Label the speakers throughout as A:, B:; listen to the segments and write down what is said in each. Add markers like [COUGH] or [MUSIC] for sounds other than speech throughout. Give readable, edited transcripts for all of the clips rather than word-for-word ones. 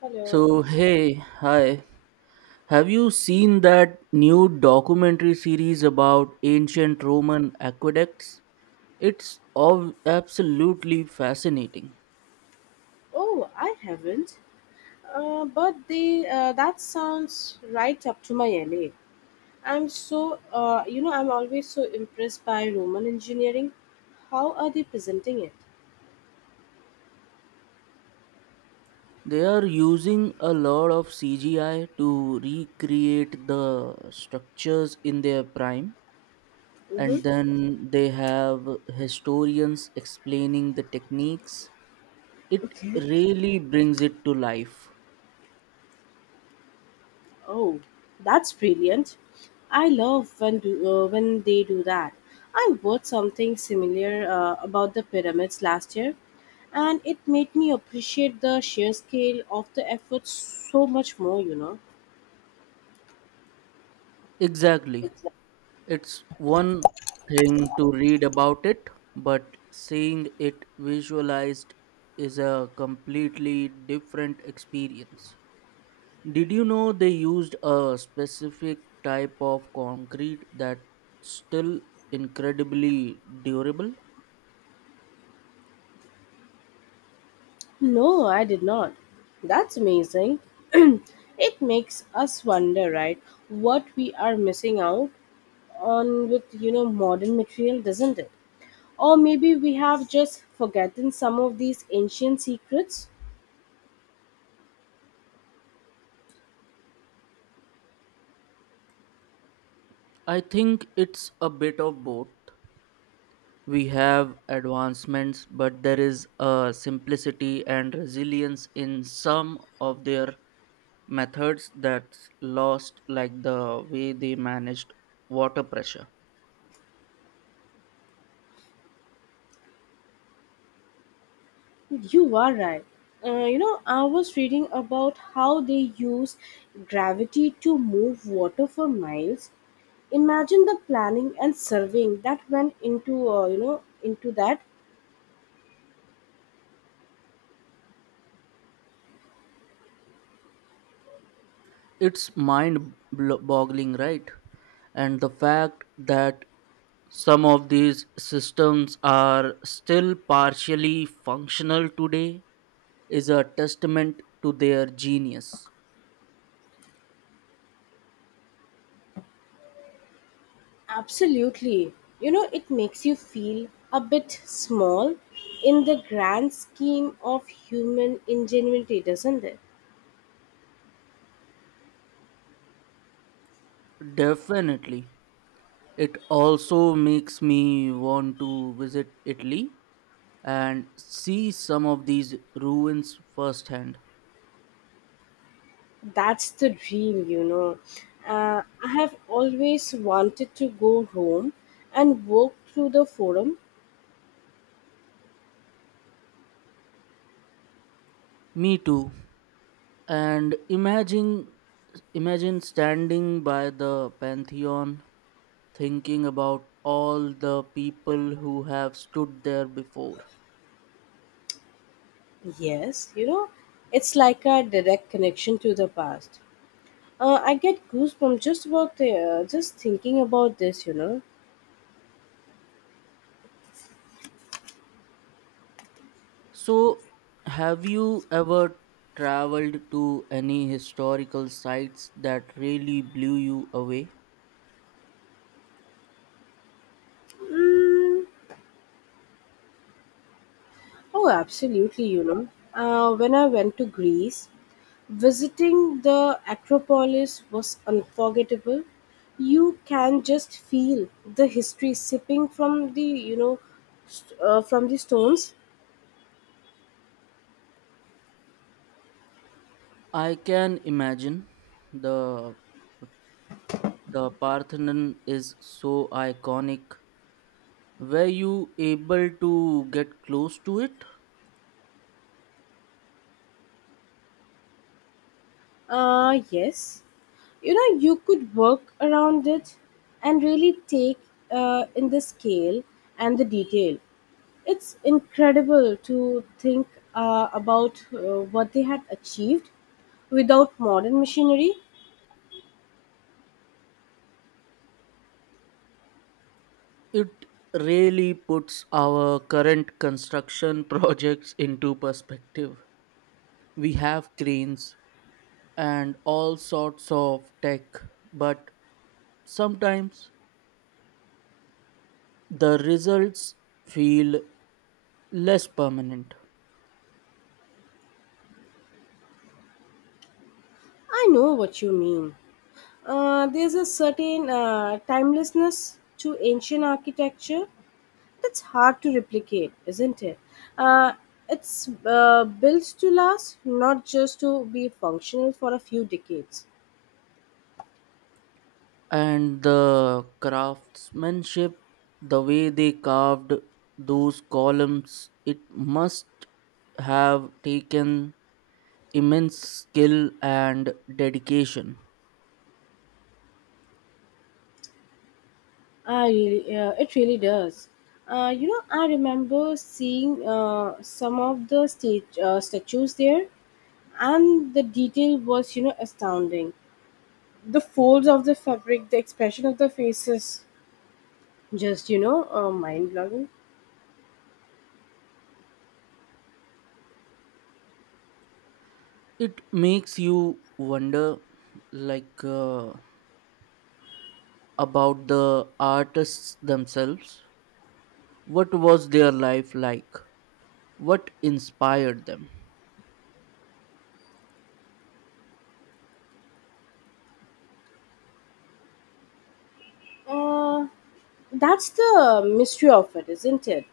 A: Hello.
B: So, hey, hi. Have you seen that new documentary series about ancient Roman aqueducts? It's absolutely fascinating.
A: Oh, I haven't. But they. That sounds right up to my alley. I'm so, I'm always so impressed by Roman engineering. How are they presenting it?
B: They are using a lot of CGI to recreate the structures in their prime,
A: Mm-hmm.
B: and then they have historians explaining the techniques. It
A: Okay.
B: really brings it to life.
A: Oh, that's brilliant. I love when they do that. I watched something similar about the pyramids last year, and it made me appreciate the sheer scale of the effort so much more.
B: Exactly. It's one thing to read about it, but seeing it visualized is a completely different experience. Did you know they used a specific type of concrete that's still incredibly durable?
A: No, I did not. That's amazing. [CLEARS THROAT] It makes us wonder, right, what we are missing out on with, modern material, doesn't it? Or maybe we have just forgotten some of these ancient secrets.
B: I think it's a bit of both. We have advancements, but there is a simplicity and resilience in some of their methods that's lost, like the way they managed water pressure.
A: You are right. I was reading about how they use gravity to move water for miles. Imagine the planning and surveying that went into that.
B: It's mind boggling, right? And the fact that some of these systems are still partially functional today is a testament to their genius.
A: Absolutely. You know, it makes you feel a bit small in the grand scheme of human ingenuity, doesn't it?
B: Definitely. It also makes me want to visit Italy and see some of these ruins firsthand.
A: That's the dream, you know. I have always wanted to go home and walk through the forum.
B: Me too. And imagine standing by the Pantheon, thinking about all the people who have stood there before.
A: Yes, you know, it's like a direct connection to the past. I get goosebumps just just thinking about this, you know.
B: So, have you ever traveled to any historical sites that really blew you away?
A: Mm, oh, absolutely, you know. When I went to Greece, visiting the Acropolis was unforgettable. You can just feel the history sipping from the from the stones.
B: I can imagine. The the Parthenon is so iconic. Were you able to get close to it?
A: Yes, you know you could work around it and really take in the scale and the detail. It's incredible to think about what they had achieved without modern machinery.
B: It really puts our current construction [LAUGHS] projects into perspective. We have cranes and all sorts of tech, but sometimes the results feel less permanent.
A: I know what you mean. There's a certain timelessness to ancient architecture that's hard to replicate, isn't it? Uh, it's built to last, not just to be functional for a few decades.
B: And the craftsmanship, the way they carved those columns, it must have taken immense skill and dedication.
A: It really does. You know, I remember seeing some of the statues there, and the detail was, you know, astounding. The folds of the fabric, the expression of the faces, just, mind blowing.
B: It makes you wonder, like uh, about the artists themselves. What was their life like? What inspired them?
A: Uh, that's the mystery of it, isn't it?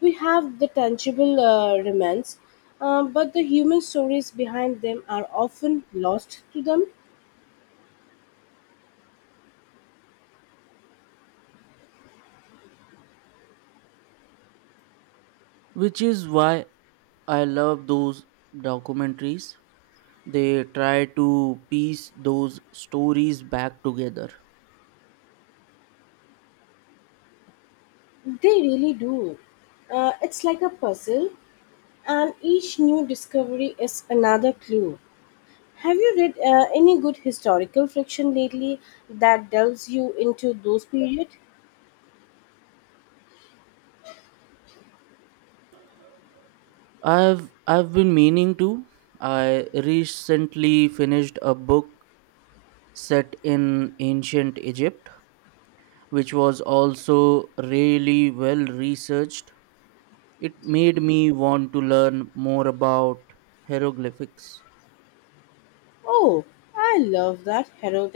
A: We have the tangible remains, but the human stories behind them are often lost to them.
B: Which is why I love those documentaries. They try to piece those stories back together.
A: They really do. It's like a puzzle, and each new discovery is another clue. Have you read any good historical fiction lately that delves you into those periods?
B: I've been meaning to. I recently finished a book set in ancient Egypt, which was also really well researched. It made me want to learn more about hieroglyphics.
A: Oh, I love that. Hero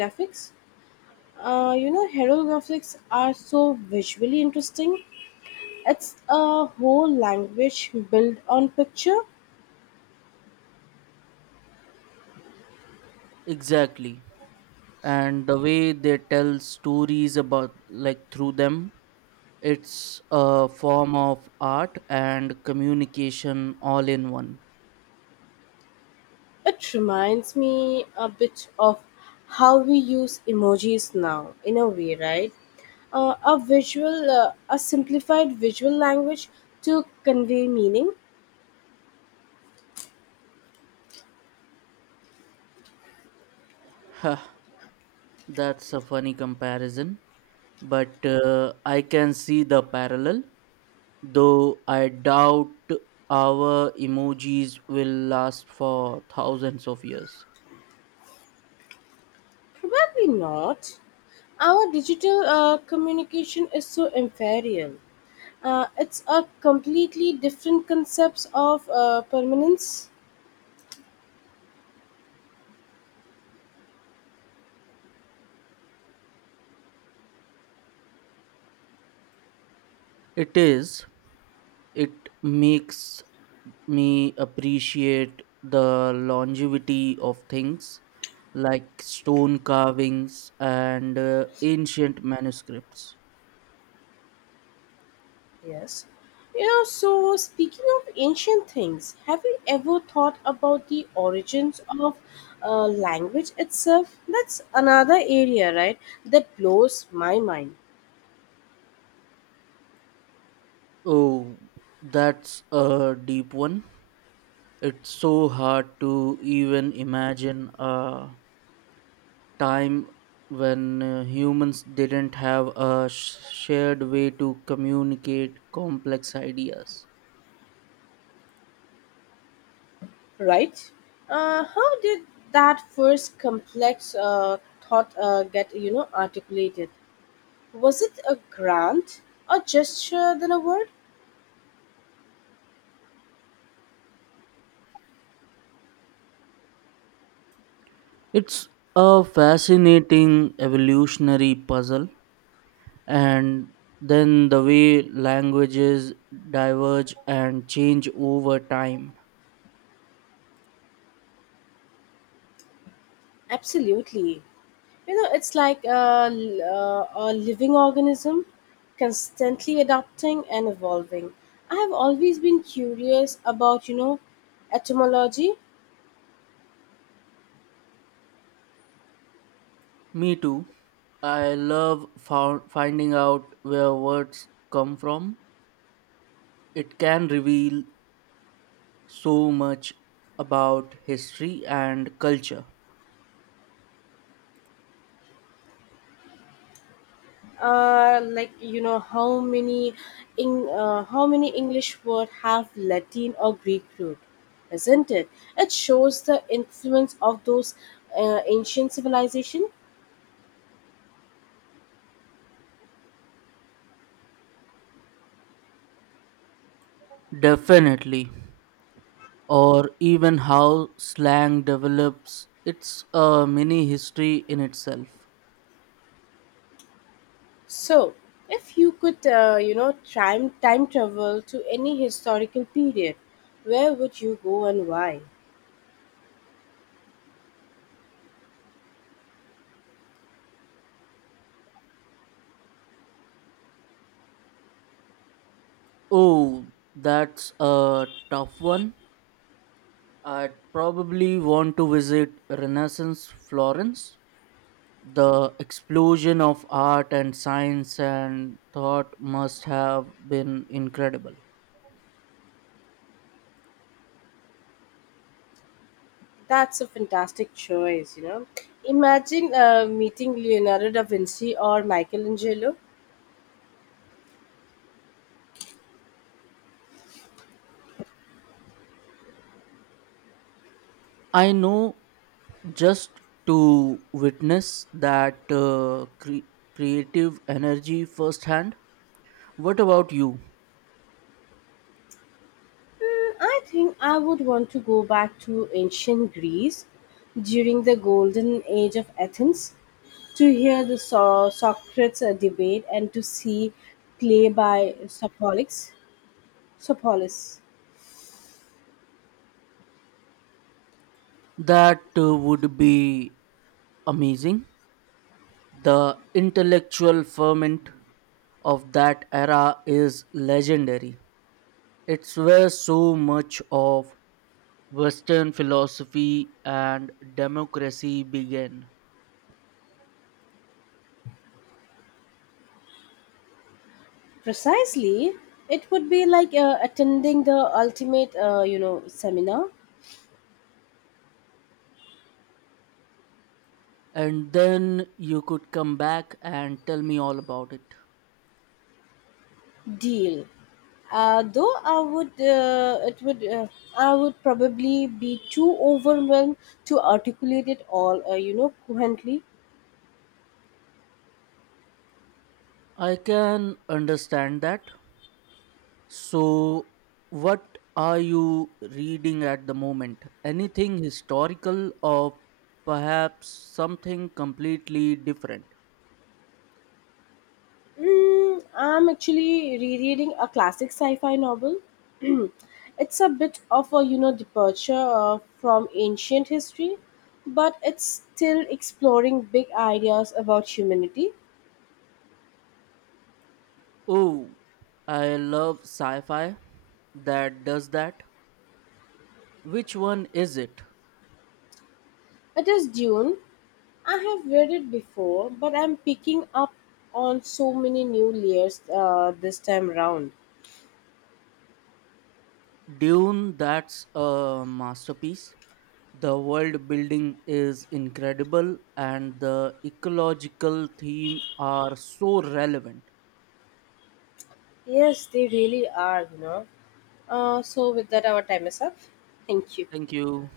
A: Uh, you know, Hero graphics are so visually interesting. It's a whole language built on picture.
B: Exactly. And the way they tell stories about, like, through them, it's a form of art and communication all in one.
A: It reminds me a bit of how we use emojis now, in a way, right? A simplified visual language to convey meaning?
B: Huh, that's a funny comparison, but I can see the parallel, though I doubt our emojis will last for thousands of years.
A: Probably not. Our digital communication is so inferior. It's a completely different concepts of permanence.
B: It is, it makes me appreciate the longevity of things like stone carvings and ancient manuscripts.
A: Yes, you know. So speaking of ancient things, have you ever thought about the origins of language itself? That's another area, right, that blows my mind,
B: Oh, that's a deep one. It's so hard to even imagine a time when humans didn't have a shared way to communicate complex ideas.
A: right? How did that first complex thought get articulated? Was it a grant, a gesture than a word?
B: It's a fascinating evolutionary puzzle, and then the way languages diverge and change over time.
A: Absolutely. You know, it's like a living organism constantly adapting and evolving. I have always been curious about, you know, etymology.
B: Me too. I love finding out where words come from. It can reveal so much about history and culture.
A: Like you know how many in how many english word have latin or greek root isn't it it shows the influence of those ancient civilizations.
B: Definitely. Or even how slang develops. It's a mini history in itself.
A: So, if you could, time travel to any historical period, where would you go and why?
B: Oh, that's a tough one. I'd probably want to visit Renaissance Florence. The explosion of art and science and thought must have been incredible.
A: That's a fantastic choice, you know. Imagine meeting Leonardo da Vinci or Michelangelo.
B: I know, just to witness that creative energy firsthand. What about you?
A: I think I would want to go back to ancient Greece during the golden age of Athens to hear Socrates debate and to see play by Sophocles. Sophocles.
B: That would be amazing. The intellectual ferment of that era is legendary. It's where so much of Western philosophy and democracy began.
A: Precisely, it would be like attending the ultimate seminar
B: And then you could come back and tell me all about it.
A: deal. Though I would probably be too overwhelmed to articulate it all, coherently.
B: I can understand that. So, what are you reading at the moment? Anything historical or perhaps something completely different?
A: I'm actually rereading a classic sci-fi novel. [CLEARS THROAT] It's a bit of a, you know, departure from ancient history, but it's still exploring big ideas about humanity.
B: Oh, I love sci fi that does that. Which one is it?
A: It is Dune. I have read it before, but I'm picking up on so many new layers this time round.
B: Dune, that's a masterpiece. The world building is incredible and the ecological theme are so relevant.
A: Yes, they really are, you know. So, with that, our time is up. Thank you.
B: Thank you.